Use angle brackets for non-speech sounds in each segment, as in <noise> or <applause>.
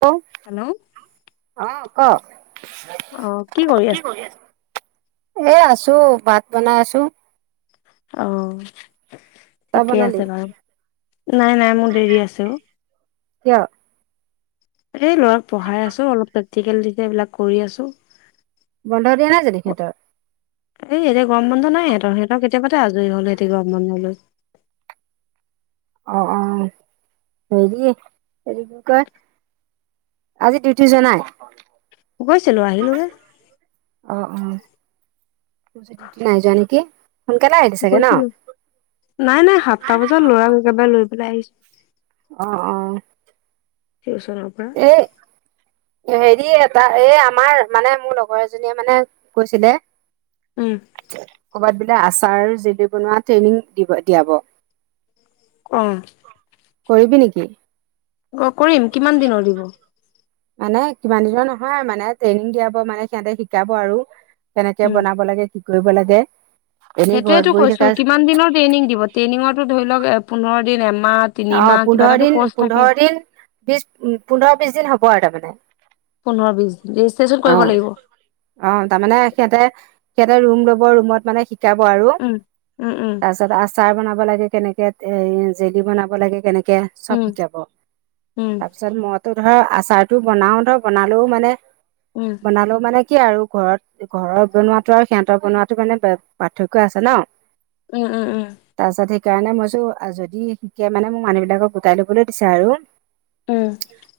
Hello অহ ক অ কি কৰি আছে? এ আছো ভাত বনাই আছো অহ তই ঠিকেই বনালি আছে বাৰু নাই নাই মোৰ দেৰি আছে অ কিয় এই ল'ৰাক পঢ়াই আছো অলপ প্ৰেক্টিকেল দিলে এইবিলাক কৰি আছো। বন্ধ দিয়া নাই জেনিক হেতৰ এই এতিয়া গৰম বন্ধ নাই হেতৰ সিহঁতৰ কেতিয়াবাতে আজৰি হল হেতি গৰম বন্ধলৈ। <inaudible> অ অ হেৰি এইটো কি কয় আজি দিউতি যোৱা নাই গৈছিলো আহিলো গে অ অ ডিউটি নাই যোৱা নেকি সোনকালে আহিলি চাগে ন গৈছিলো নাই নাই সাতটা বজাত লৰা একেবাৰে লৈ পেলাই আহিছো। অহ অহ টিউচনৰ পৰা হেৰি এটা এ আমাৰ মানে মোৰ লগৰ এজনীয়ে মানে কৈছিলে উম কবাত আচাৰ জেলি বনোৱা ট্ৰেইনিং দিব দিয়াব অ কৰিবি নেকি? অ কৰিম কিমান দিন দিনৰ দিব। মানে কিমান দিনৰ নহয় মানে ট্ৰেইনিং দিয়াব মানে সিহঁতে শিকাব আৰু কেনেকে বনাব লাগে কি কৰিব লাগে। এনেই ঘৰত সেইটোয়েটো বহি কৈছো থকা কিমান দিনৰ ট্ৰেইনিং দিব ট্ৰেইনিংৰো ধৰি লওক পোন্ধৰ দিন এমাহ অ তিনিমাহ কিবা পোন্ধৰ এটাতো দিন কৰ্চ থাকে পোন্ধৰ দিন বিচ উ পোন্ধৰ বিচ দিনৰ হব আৰু তাৰমানে- পোন্ধৰ বিশ দিন ৰেজিষ্ট্ৰেচন অ কৰিব লাগিব অ তাৰমানে সিহঁতে সি- এটা ৰুম ল'ব ৰুমত মানে শিকাব আৰু তাৰপিছত আচাৰ বনাব লাগে। কেনেকে এ জেলি বনাব লাগে কেনেকে চব শিকাব তাৰপিছত মদ ত ধৰ আচাৰটো বনাও ধৰ বনালেও মানে বনালেও মানে। কিয়া আৰু ঘৰত ঘৰত বনোৱাটো আৰু সিহঁতৰ বনোৱাটো মানে পাৰ্থক্য আছে ন- উম উম উম তাৰ পিছত সেইকাৰণে মইচো যদি শিকে মানে মোক মানুহ বিলাকক গোটাই লবলৈ দিছে। আৰু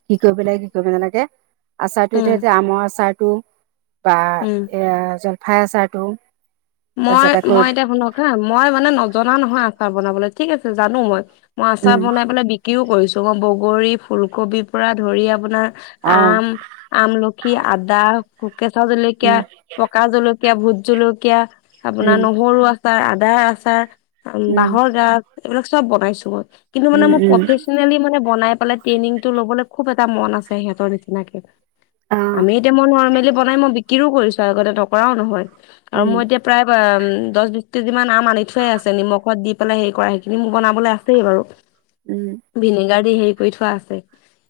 কি কৰিব লাগে কি কৰিব নালাগে আচাৰটো এতিয়া আমৰ আচাৰ বা এ জলফাই আচাৰটো- মই তাৰপিছত আকৌ মই এতিয়া শুনক হা মই মানে নজনা নহয় আচাৰ বনাবলৈ ঠিক আছে জানো। মই মই আচাৰ উম বনাই পেলাই বিক্ৰীও কৰিছো মই বগৰী ফুলকবি পৰা ধৰি আপোনাৰ অ আম আমলখি, আদা, কেঁচা জলকীয়া, উম পকা জলকীয়া, কীয়া ভোট জলকীয়া, আপোনাৰ উম নহৰু আচাৰ আদাৰ আচাৰ, উম বাঁহৰ গাজ, এইবিলাক চব বনাইছো মই কিন্তু মানে উম মোৰ উম প্ৰফেচনেলি মানে বনাই ট্ৰেইনিংটো ল'বলৈ খুব এটা মন আছে সিহঁতৰ নিচিনাকে অ আমি এতিয়া মই নৰ্মেলি বনাই মই বিক্ৰীও কৰিছো আগতে নকৰাও নহয় আৰু উম মই এতিয়া। ম দহ বিচ কেজি মান আম আনি থোৱাই আছে নিমখত দি পেলাই হে কৰা সেইখিনি মোৰ বনাবলৈ আছেই বাৰু- উম গাড়ী হেৰি কৰি থোৱা আছে।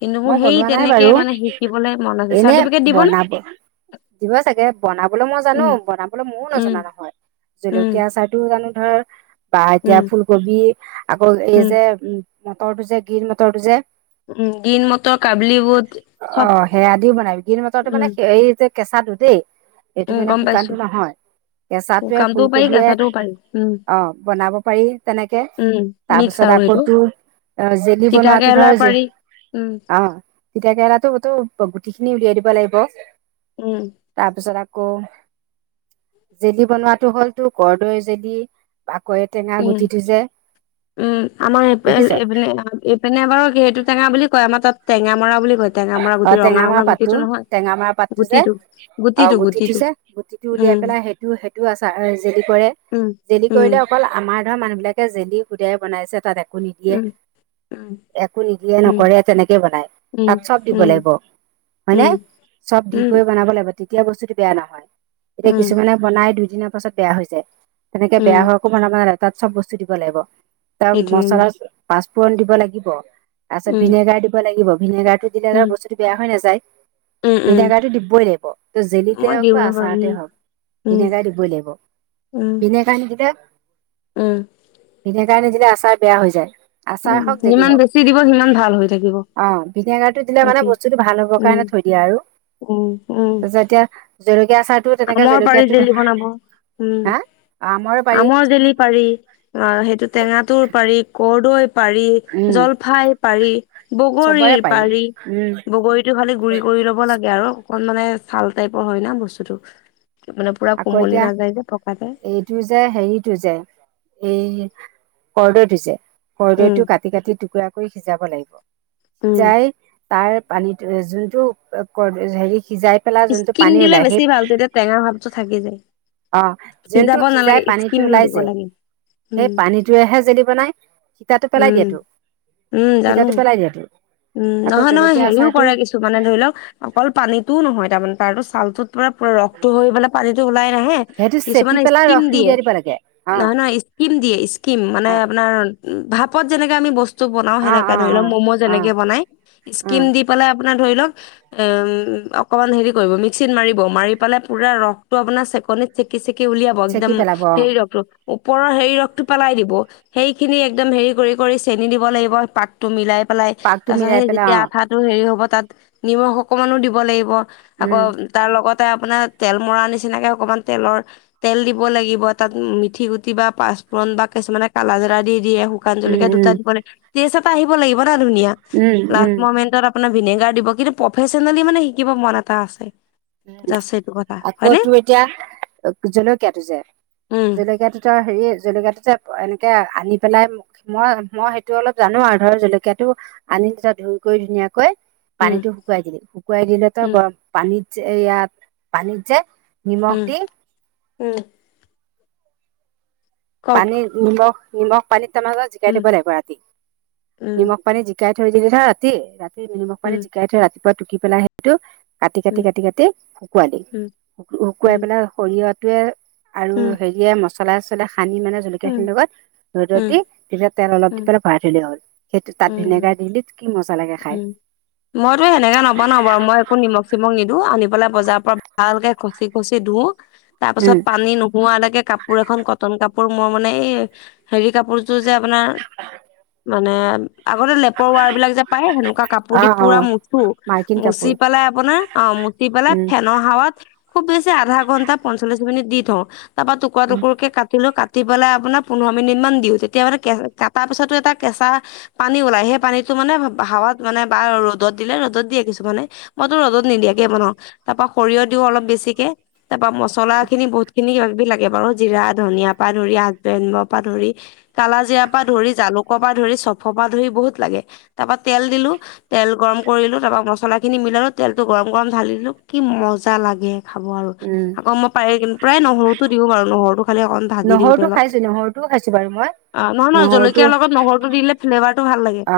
কিন্তু মোৰ মই সেই বনোৱা নাই তেনেকে বাৰু মানে শিকিবলৈ মন আছে এনে চাৰ্টিফিকেট দিব নে- বনাব দিব চাগে বনাবলৈ মই জানো বনাবলৈ মইয়ো উম নজনা নহয় উম জলকীয়া আচাৰটো জানো ধৰ বা এতিয়া উম ফুলকবি, আকৌ এই উম যে উ মটৰটো যে গ্ৰীণ মটৰটো যে উম গ্ৰীণ মটৰ কাবলি বুট অ চব সেয়া দিও বনাবি গ্ৰীণ মটৰটো উম যে এই যে কেঁচাটো দেই এইটো উম মানে গম পাইছো শুকানটো নহয়। কেঁচাটোয়ে, শুকামটোও পাৰি ফুলকবিয়ে, কেঁচাটোও পাৰি উম অ বনাব পাৰি তেনেকে উম মিক্স তাৰপিছত আৰু সেইটো তাকোটো জেলি তিতা বনোৱাটো কেৰেলা ধৰ যে পাৰি উম অ তিতা কেৰেলাতো গুটি খিনি উলিয়াই দিব লাগিব উম তাৰপিছত আ <unintelligible> আকৌ জেলি বনোৱাটো হ'ল তো কৰৰ্দৈ জেলি বাকৰি টেঙা উম গুটিটো যে উম দেখিছ আমাৰপিনে এইপিনে বাৰু সেইটো টেঙা বুলি <unintelligible> কয় আমাৰ তাত টেঙা মৰা বুলি কয় টেঙা মৰা অ গুটি ৰঙা টেঙা মৰা ৰঙা পাতো গুটিটো নহয় টেঙা মাৰ পাতটো যে গুটিটো অ গুটিটো যে গুটিটো উলিয়াই উম পেলাই সেইটো সেইটো আচাৰ জেলি কৰে উম জেলি উম কৰিলে অকল আমাৰ ধৰা মানুহবিলাকে জেলি হোদাই বনাইছে একো নিদিয়ে উম একো নিদিয়ে উম নকৰে তেনেকে বনাই উম তাত চব <unintelligible> উম লাগিব হয় উম নে চব দি উম কৰি বনাব লাগিব তেতিয়া বস্তুতটো বেয়া নহয় এতিয়া উম কিছুমানে বনাই দুদিনৰ পাছত বেয়া হৈ যায় তেনেকে বেয়া উম হোৱাকো বনাব না তাত চব বস্তু দিব লাগিব তাৰ সেইটোৱে মচলা পাঁচফোৰণ দিব লাগিব তাৰপিছত উম ভিনেগাৰ দিব লাগিব ভিনেগাৰ টো দিলে উম বস্তুটো বেয়া হৈ নাযায় উম উম ভিনেগাৰটো দিবই লাগিব ত জেলিতে মই হওক বা দিওঁৱে বাৰু উম আচাৰতে হওক। উম ভনেগাই দিবই লাগিব উম ভিনেগাৰ নিদিলে উম ভিনেগাৰ নিদিলে আচাৰ বেয়া হৈ যায়। আচাৰ উম হওক যদি যিমান হওক। বেছি দিব সিমান ভাল হৈ থাকিব অ' ভিনেগাৰ <unintelligible> দিলে মানে সেইটোৱে বস্তটো ভাল হ'ব উম কাৰণে থৈ দিয়ে আৰু উম উম যেতিয়া জল <unintelligible> আমৰ পাৰি জেলি বনাব। উম' হা আমৰ জেলি পাৰি। অ' সেইটো টেঙাটোৰ পাৰি, কৰ্দৈ পাৰি, উম জলফাইৰ পাৰি, চবৰে বগৰীৰ পাৰি উম বগৰীটো খালি গুৰি কৰি ল'ব লাগে আৰু অকণ মানে ছাল টাইপৰ হয় ন বস্তুটো। মানে পুৰা আকৌ কোমলি এতিয়া নাযায় যে পকাতে এইটো যে হেৰিটো যে সেই কৰৰ্দৈটোজে, উম কৰৰ্দৈটো কাটি কাটি টুকুৰা কৰি সিজাব লাগিব। উম সিজাই তাৰ পানীত যোনটো হেৰি সিজাই পেলাই যোনটো স্কিম পানী দিলে ওলাই সেই বেছি ভাল তেতিয়া টেঙা ভাৱটো থাকি যায় অ'যোনটো সিজাব সিজাই নালাগে পানীটো স্কিম ওলাই দিব যে লাগে উম সেই পানীটোৱেহে জেলি বনাই। সীতাটো পেলাই উম দিয়াতো উম জানো সীতাটো পেলাই দিয়েতো উম' নহয়, নহয় হেৰিও কৰা কিছু মানে ধৰি লওক, অকল পানীতও নহয় তাৰমানে তাৰো ছালটোত তোমাৰ ৰসটো হৈ পেলাই পানীতটো ওলাই নাহে সেইটো চেপি কিছুমানে পেলাই স্কিম ৰসটো দিয়ে। উলিয়াই দিব লাগে অ নহয়, নহয় স্কিম দিয়ে, স্কিম মানে অ আপোনাৰ ভ যেনাকা বস্ত বনাও অ সেনেকে অ ধৰিলৌক মম অ অ যেনেকে বনাই অ স্কীম দি পেলাই আপোনাৰ <unintelligible> ধৰি লওঁক, অকণমান হেৰি কৰিব মিক্সি ত মাৰিব মাৰি পেলাই পোৰা ৰখ তো আপোনাৰ চেক <unintelligible> নিত চেকি-চেকি উলিয়াব। চেকি একদম পেলাব অ হেৰি ৰ ওপৰৰ হেৰি ৰসটো পেলাই দিব, সেইখিনি একদম হেৰি কৰি-কৰি চেনি দিব লাগিব পাতটো মিলাই। পেলাই পাকটো তাৰ পাছত মিলাই সেই পেলাই যেতিয়া অ আঠাটো হেৰি হ'ব তাত নিমখ অকমানো দিব লাগিব। আকৌ উম, তাৰ লগত আপোনাৰ তেল মৰা নিচিনাকে অকমান তেলৰ তেল দিব লাগিব, তাত মিঠি গুটি বা প <unintelligible> পূৰন বা কিছুমানে কালাজীৰা দি <unintelligible> শুকান উম, জ্বলকিয়া দুটা উম, দিব লাগিব। টেষ্ট এটা আহিব লাগিব নহ ধুনিয়া। উম, লাষ্ট উম, মৌমেণ্টত আপ <unintelligible> আপোনাৰ ভিনেগাৰ দিব। কিন্তু, প্ৰফেচনেলি মানে শিকিব মন এটা আছে উম, আছেটো। <unintelligible> আকৌ তোৰ এতিয়া জলকীয়াটো যে, উম জলেকীয়া দুটা হেৰি জেলেকীয়া দুটা এনেকে আনি পেলাই মই, মই সেইটো অলপ জানো আৰু ধৰ জলকীয়াটো আনি কৈ ধুনীয়াকৈ উম পানীটো শুকুৱাই দিলো। শুকুৱাই দিলেতো উম গৰম পানীত যে ইয়াত পানীত যে নিমখ দি উ। পানীত নিমখ, নিমখ পানীত <unintelligible> জিকাই উম থব লাগিব ৰাতি। উম নিমখ পানী জিকাই থৈ দিলে ধৰ ৰাতি, ৰাতি নিমখ পানী উম জিকাই থৈ ৰাতিপুৱা টুকি পেলাই সেইটো উম কাটি-কাটি-কাটি-কাটি শুকোৱাই দিম। উম শুকুৱাই উম পেলাই সৰিয়হটোৱে আৰু উম হেৰিয়ে মছলা-চছলা সানি মানে উম জলকীয়াখিনিৰ লগত ৰ'দত উম দি ভিলে তেল অলপ দি উম পেলাই ভৰাই থৈলে হ'ল। সেইটো তাত উম ভিনেগাৰ দিলে কি মছ উম, মইতো সেনেকে নবনাওঁ বাৰু, মই একো নিমখ-চিমখ নিদো। আনি পেলাই বজাৰৰ পৰা ভালকে খচি-খচি ধোও। তাৰ পাছত উম পানী নোহোৱালৈকে কাপ কাপোৰ এখন কটন কাপোৰ মোৰ মানে এই হেৰি কাপোৰযোৰ যে আপোনাৰ মানে আগতে লেপৰ ৱাৰ বিলাক যে পায় সেনেকুৱা কাপোৰ অ দি অ পুৰা মুচো। মাৰ্কিন মুচি কাপোৰ পেলাই আপোনাৰ অ' মুচি পেলাই উম ফেনৰ হাৱাত খুব বেছি আধা ঘণ্টা, পঞ্চল্লিছ মিনিট দি থওঁ। তা পৰা উম টুকুৰা-টুকুৰকে কাটিলো। কাটি কাটি পেলাই আপোনাৰ পোন্ধৰ মিনিট মান দিও। তেতিয়া মানে কে কাটাৰ পিছত এ কেচা পানী ওলাই সেই পানীটো মানে ভ হাৱাত মানে বা ৰ'দত দিলে ৰ'দত দিয়ে কিছুমানে। মইতো ৰ'দত নিদিয়াকে বনাওঁ। তাৰ পৰা সৰিয়হ দি <unintelligible> অলপ বেছিকে। তাৰপৰা মচলাখিনি বহুতখিনি কিবা কিবি <unintelligible> <unintelligible> বাৰু জিৰা, ধনিয়া পা ধৰি আঠবনৰ পৰা ধৰি কালাজিৰা পৰা ধৰি জালুকৰ পৰা ধৰি <unintelligible> চফ পা ধৰি বহুত লাগে। তাপৰা তেল দিলো। তেল গৰম কৰিলো, তাৰপৰা মছলাখিনি মিলালো। তেলটো গৰম-গৰম ঢালি দিলো কি ম মজা লাগে খাব আৰু। উম আকৌ মই প্ৰায় নহৰুতো দিওঁ বাৰু নহৰু সিফালে অকন ভাজি দিওঁ নহৰুটো তেলত। খাইছো নহৰুটোও খাইছো বাৰু মই আ নহয়-নহয় নহৰুটো জলকীয়া লগত নহৰুটো দি দিলে ফ্লেভাৰ টো ভাল লাগে। অ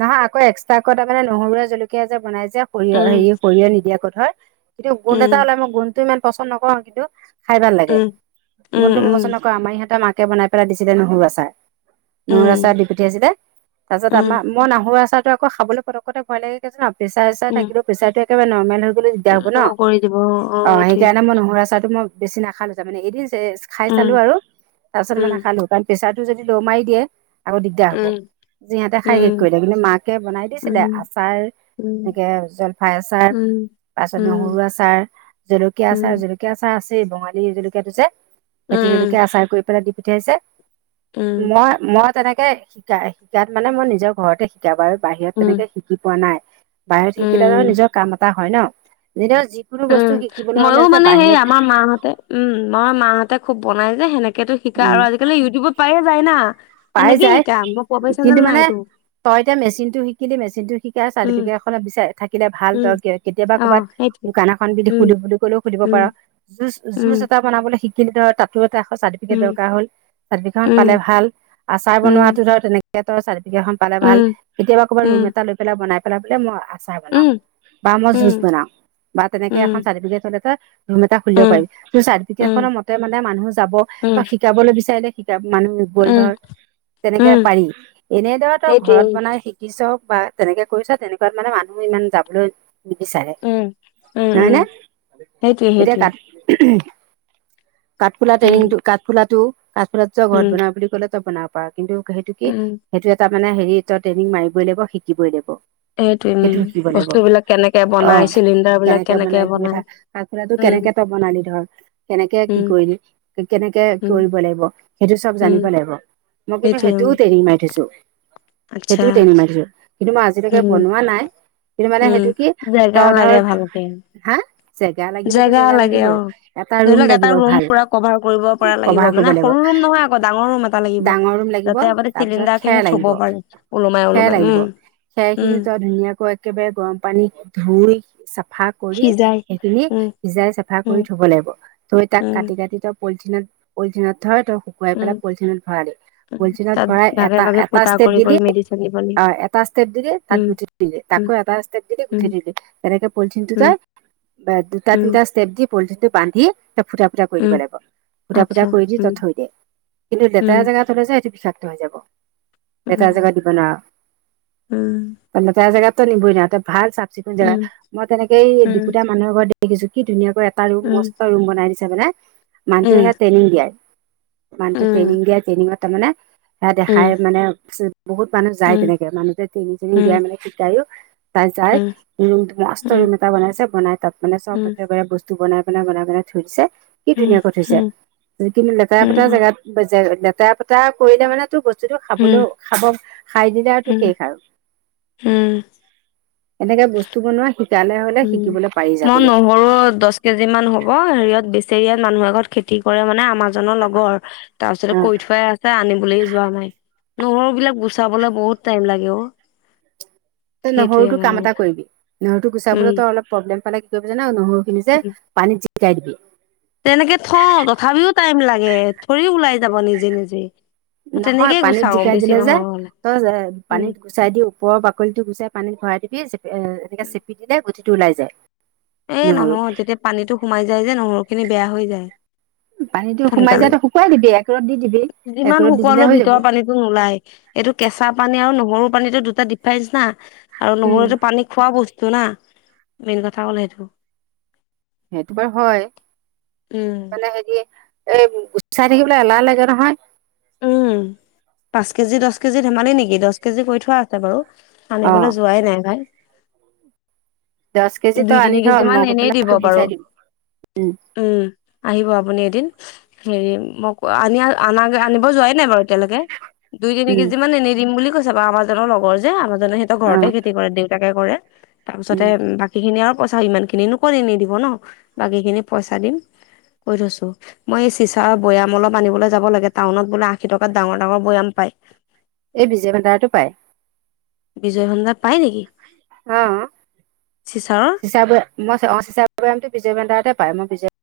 নহয় আকৌ এক্সট্ৰাকৈ আকৌ তাৰমানে নহৰুৱে, জলকীয়াই যে বনাই যে সৰিয়হ উম হেৰি সৰিয়হ নিদিয়া কৈ থয় কিন্তু গুন্ধ এটা উম ওলায়। মই গুন্ধটো ইমান পচন্দ নকৰো, কিন্তু খাই ভাল লাগে। উম গুন্ধটো মই পচন্দ উম নকৰো। আমাৰ ইহঁতে মাকে বনাই পেলাই দিছিলে নহৰু আচাৰ। নহৰু উম আচাৰ দি পঠিয়াইছিলে। তাৰপিছত উম আমাৰ মন <unintelligible> আহ নহৰু আচাৰটো আকৌ খাবলে পটকতে ভয় লাগে। কিয় জান? প্ৰেচাৰ-চেচাৰ উম থাকিলেও প্ৰেছাৰটো একদম নৰ্মেল হৈ দিগদাৰ হ'ব ন? উম ল' কৰি দিব অ সেইটোৱে সেইকাৰণে মই নহৰু আচাৰটো মই বেছি নাখালো মানে এৰি টেষ্ট খাই উম চালো আৰু তাৰ পিছত মই উম নাখালো, কাৰণ প্ৰেচাৰটো যদি ল' মাৰি দিয়ে তে আকৌ দিগদাৰ হব। উম আজি সিহঁতে খাই শেষ উম কৰিলে। মানে মাকে বনাই দিছিলে উম আচাৰ উম এনেকে জলফাই আচাৰ, উম তাৰ পিছত উম নহৰু আচাৰ, জলকীয়া উম আচাৰ, জলকীয়া আচাৰ আছে বঙালী জলকীয়াটোযে। সেইটো উম জলকীয়া আচাৰ কৰি পেলাই দি পঠিয়াইছে। উম, মই-মই তেনেকে শিকা-শিকাত মানে মই নিজৰ ঘৰতে শিকা বাৰু। বাহিৰত উম, তেনেকে শিকি পোৱা নাই। বাহিৰত শিকিলে বাৰু উম, নিজৰ কাম এটা হয় ন? যেতিয়া যিকোনো বস্তু উম, শিকিবলৈ হলে মইয়ো যে মানে সেই বাহিৰত আমাৰ মাহঁতে, উম মই মাহঁতে খুব বনাই যে সেনেকেতো শিকা। উম আৰু আজিকালি ইউটিউবত পায়ে যায় না পাই সেনেকেই যায় শিকা কিন্তু <unintelligible> মানে এইটো তই এতিয়া মেচিনটো শিকিলি মেচিনটো শিকাৰ উম, চাৰ্টিফিকেট এখন বিচাৰ <unintelligible> থাকিলে ভাল উম, তই কেতিয়াবা অ', ক'বাত সেইটোৱে দোকান এখন যদি উম, খুলিম বুলি ক'লেও খুলিব উম, পাৰ। যুজ, জুজ উম, এটা বনাবলৈ শিকিলি ধৰ। তাতো চাৰ্টিফিকেট উম, দৰকাৰ হল। চাৰটিফিকেটখন উম, পালে ভাল। আচাৰ উম, বনোৱা তই ধৰ তেনেকে পালে ভাল। উম, কেতিয়াবা ক'বা উম, ৰুম এটা লৈ পেলাই বনাই পেলাই বোলে মই আচাৰ বনাও উম, বা মই উম, যুজ বনাও বা তেনেকে এখন চাৰ্টিফিকেট হ'লে তই ৰুম এটা খুলি উম, দিব উম, পাৰি। তোৰ উম, চাৰ্টিফিকেটখনৰ মতে মানে মানুহ যাব উম, ত‌ই শিকাবলৈ বিচাৰিলে <unintelligible> <unintelligible> মানুহ গল উম, ধৰ তেনেকে উম, পাৰি। এনেদৰে তই সেইটোৱে ঘৰত বনাই শিকি পিছত বা তেনেকে কৰিছ তেনেকুৱাত মানে মানুহ ইমান যাবলৈ নিবিচাৰে, উম, উম, উম, উম, নহয়নে? সেইটোৱে এতিয়া সেইটোৱে কাত কাঠফুলা উম, টেইনিংটো। কাঠফুলাটো-কাঠফুলাটো ত‌ই ঘৰত উম, বনাওঁ বুলি ক'লে তই বনাব পাৰ কিন্তু সেইটো কি উম। সেইটো এটা মানে হেৰি তই ট্ৰেইনিং মাৰিবই লাগিব, শিকিবই লাগিব। সেইটোৱে উম সেইটো শিকিব লাগিব। বস্তু বিলাক কেনেকে অ বনাই চিলিণ্ডাৰ বিলাক কেনেকে বনাই, কি কথা। কাঠফুলাটো উম কেনেকে তই বনালি ধৰ কেনেকে কি উম কৰিলি? কেনেকে উম কৰিব লাগিব সেইটো চব উম জানিব লাগিব। মই কিন্তু সেইটোৱে উম সেইটোও ট্ৰেইনিং মাৰি থৈছো সেইটোও ট্ৰেইনিং মাৰি থৈছোঁ। কিন্তু মানে উম-উম সেইটো কি জেগা তই ধৰ লাগে ভালকে। হা জেগা লাগিবতো জেগা লাগে অ লাগিবই এটা ধৰি ৰুম লওক এটা লাগিব ৰুম ভাল পুৰা কভাৰ কৰিব পৰা লাগিব কভাৰ কৰিব মানে সৰু ৰুম, নহয় আকৌ ডাঙৰ ৰুম এটা লাগিব। ডাঙৰ ৰুম লাগিব যাতে আপুনি তাৰপিছত খেৰ চিলিণ্ডাৰখিনি থব লাগিব পাৰে ওলোমাই খেৰ ওলোমাই লাগিব উম খেৰখিনি উম ত‌ই ধুনীয়াকৈ একেবাৰে গৰম পানীত ধুই চাফা কৰি সিজাই সেইখিনি উম সিজাই চাফা উম কৰি থব লাগিব থৈ তাক উম কাটি-কাটি ত পলথিনত-পলথিনত থৈ ত‌ই শুকুৱাই উম পেলাই পলথিনত ভৰালি উম পলিথিনত তাত ভৰাই ভাগে ভাগে এটা-এটা ফুটা ষ্টেপ কৰি দিলি কৰি মেডিচিন দিব লাগিব অ এটা ষ্টেপ দিলি তাত উম গুটি দিলি তাক উম আকৌ এটা ষ্টেপ দিলি গুঠি উম দিলি তেনেকে পলিথিনটো উম ত‌ই দুটা উম তিনিটা ষ্টেপ দি পলিথিনটো বান্ধি টা ফুটা ফুটা কৰি দিব উম লাগিব ফুটা ফুটা আচ্ছা, কৰি দি উম, তই থৈ দিয়ে কিন্তু উম, লেতেৰা জেগাত থলে সেইটো বিষাক্ত হৈ যাব লেতেৰা‌ উম, জেগাত দিব উম, নোৱাৰ লেতেৰা জেগাত। এ ভাল চাফ চিকুণ জগা উম, মই তেনেকেই দ দিপুতীয়া মানুহৰ ঘৰত দেখিছো কি ধুনীয়া এটা ম উম, মস্ত ৰুম বনাই দিছে মানে মানুহে উম, স ট্ৰেইনিং দিয়াই উম, মানুহটো উম, ট্ৰেইনিং দিয়াই ট্ৰেইনিঙত তাৰমানে সে দেখাই মানে বহুত মানুহ যায় উম, তেনেকে মানুহ যে তিনিজনী উম, দিয়াই মানে শিকায়ো তাই উম, যাই উম, মস্ত উম, ৰুম এটা বনাইছে বনাই তাত মানে চব উম, একেবাৰে বস্তু বনাই। বনাই বনাই থৈ দিছে কি উম, উম, ধুনীয়াকৈ থৈছে কিন্তু লেতেৰা উম, পেটেৰা জেগাত লেতেৰা পেতেৰা কৰিলে মানে তো বস্তু বস্তুটো খাবলৈ খাব খাই দিলেটো উম, উম, শেষ আৰু উম, এনেকে বস্তু বনোৱা শিক উম মই নহৰু দহ কেজি মান হ'ব হেৰিয়ত বেছি চৰিয়াত মানুহ আগত খেতি কৰে মানে মানুহজনৰ লগৰ তাৰ অ পিছতে কৈ থোৱাই আছে আনিবলৈ যোৱা নাই। নহৰু বিলাক গুচাবলে বহুত টাইম লাগে অ। তই নহৰু সেইটোয়ে তো মানে কাম এটা কথা। কৰিবি নহৰুটো উম, গুচাবলৈ তই অলপ প্ৰব্লেম পালে কি কৰিবি জান নহৰু নিজে উম। পানী জিকাই দিবি। তেনেকে থওঁ তথাপিও টাইম লাগে থৰি ওলাই যাব নিজে নিজে। নহয় তেনেকেই পানীত গুচাও জিকাই বেছি দিলে যে নহৰু হ'লে তই উম পানীত গুচাই দি ওপৰৰ বাকলিটো গুচাই পানীত ভৰাই দিবি চে এনেকে চেপি দিলে গুঠিটো ওলাই যায়। এই নহৰু নহয় যেতিয়া পানীটো সোমাই যায় যে নহৰু খিনি বেয়া হৈ যায় পানীটো সোমাই যায় সোনকালে তই শুকুৱাই দিবি এক ৰ'দ দি দিবি এক যিমান ৰ'দ দি দিলে শুকোৱালে হৈ যাব ভিতৰৰ পানীতো নোলায়। এইটো কেঁচা পানী আৰু নহৰু। পানীতো দুটা ডিফাৰেঞ্চ না আৰু উম নহৰুতো পানী খোৱা বস্তু না মেইন কথা ক'লে সেইটো <unintelligible> সেইটো বাৰু হয় উম মানে হেৰি এ গুচাই থাকিবলৈ এলাহ লাগে নহয়। উম পাঁচ কেজি দহ কেজি ধেমালি নেকি দহ কেজি কৰি থোৱা আছে বাৰু। অ আনিবলৈ যোৱাই নাই ভাই। দহ কেজি দুই তই তিনি আনি থ কেজি মান মই গৈ এনেই পেলাই দিব তোক বাৰু। গুচাই দিম উম আহিব আপুনি এদিন হেৰি মই আনি অনা আনিব যোৱাই নাই বাৰু এতিয়ালৈকে দুই তিনি উম কেজি মান এনি দিম বুলি কৈছে। চাবা আমাৰ জনৰ লগৰ যে আমাৰ জনে সিহতৰ অ ঘৰতে খেতি কৰে দেউতাকে কৰে তাৰ পিছতে উম ব সেইখিনি আৰু পইচা সিমানখিনি নো কত এনেই দিব ন বাকীখিনি পইচা দিম। কৈ থৈছো মই এই চিচাৰৰ বৈয়াম অলপ আনিবলৈ যাব লাগে টাউনত বোলে আশী টাউনত ডাঙৰ ডাঙৰ বৈয়াম। পায়। এই বিজে ভডাৰটো পাই। বিজয় সন্দা পাই নেকি। অঅ চিচাৰৰ চিচা বয় মই অ চিচাৰ বয়ামটো বিজয় ভেন্দাৰতে পাই মই বিজয়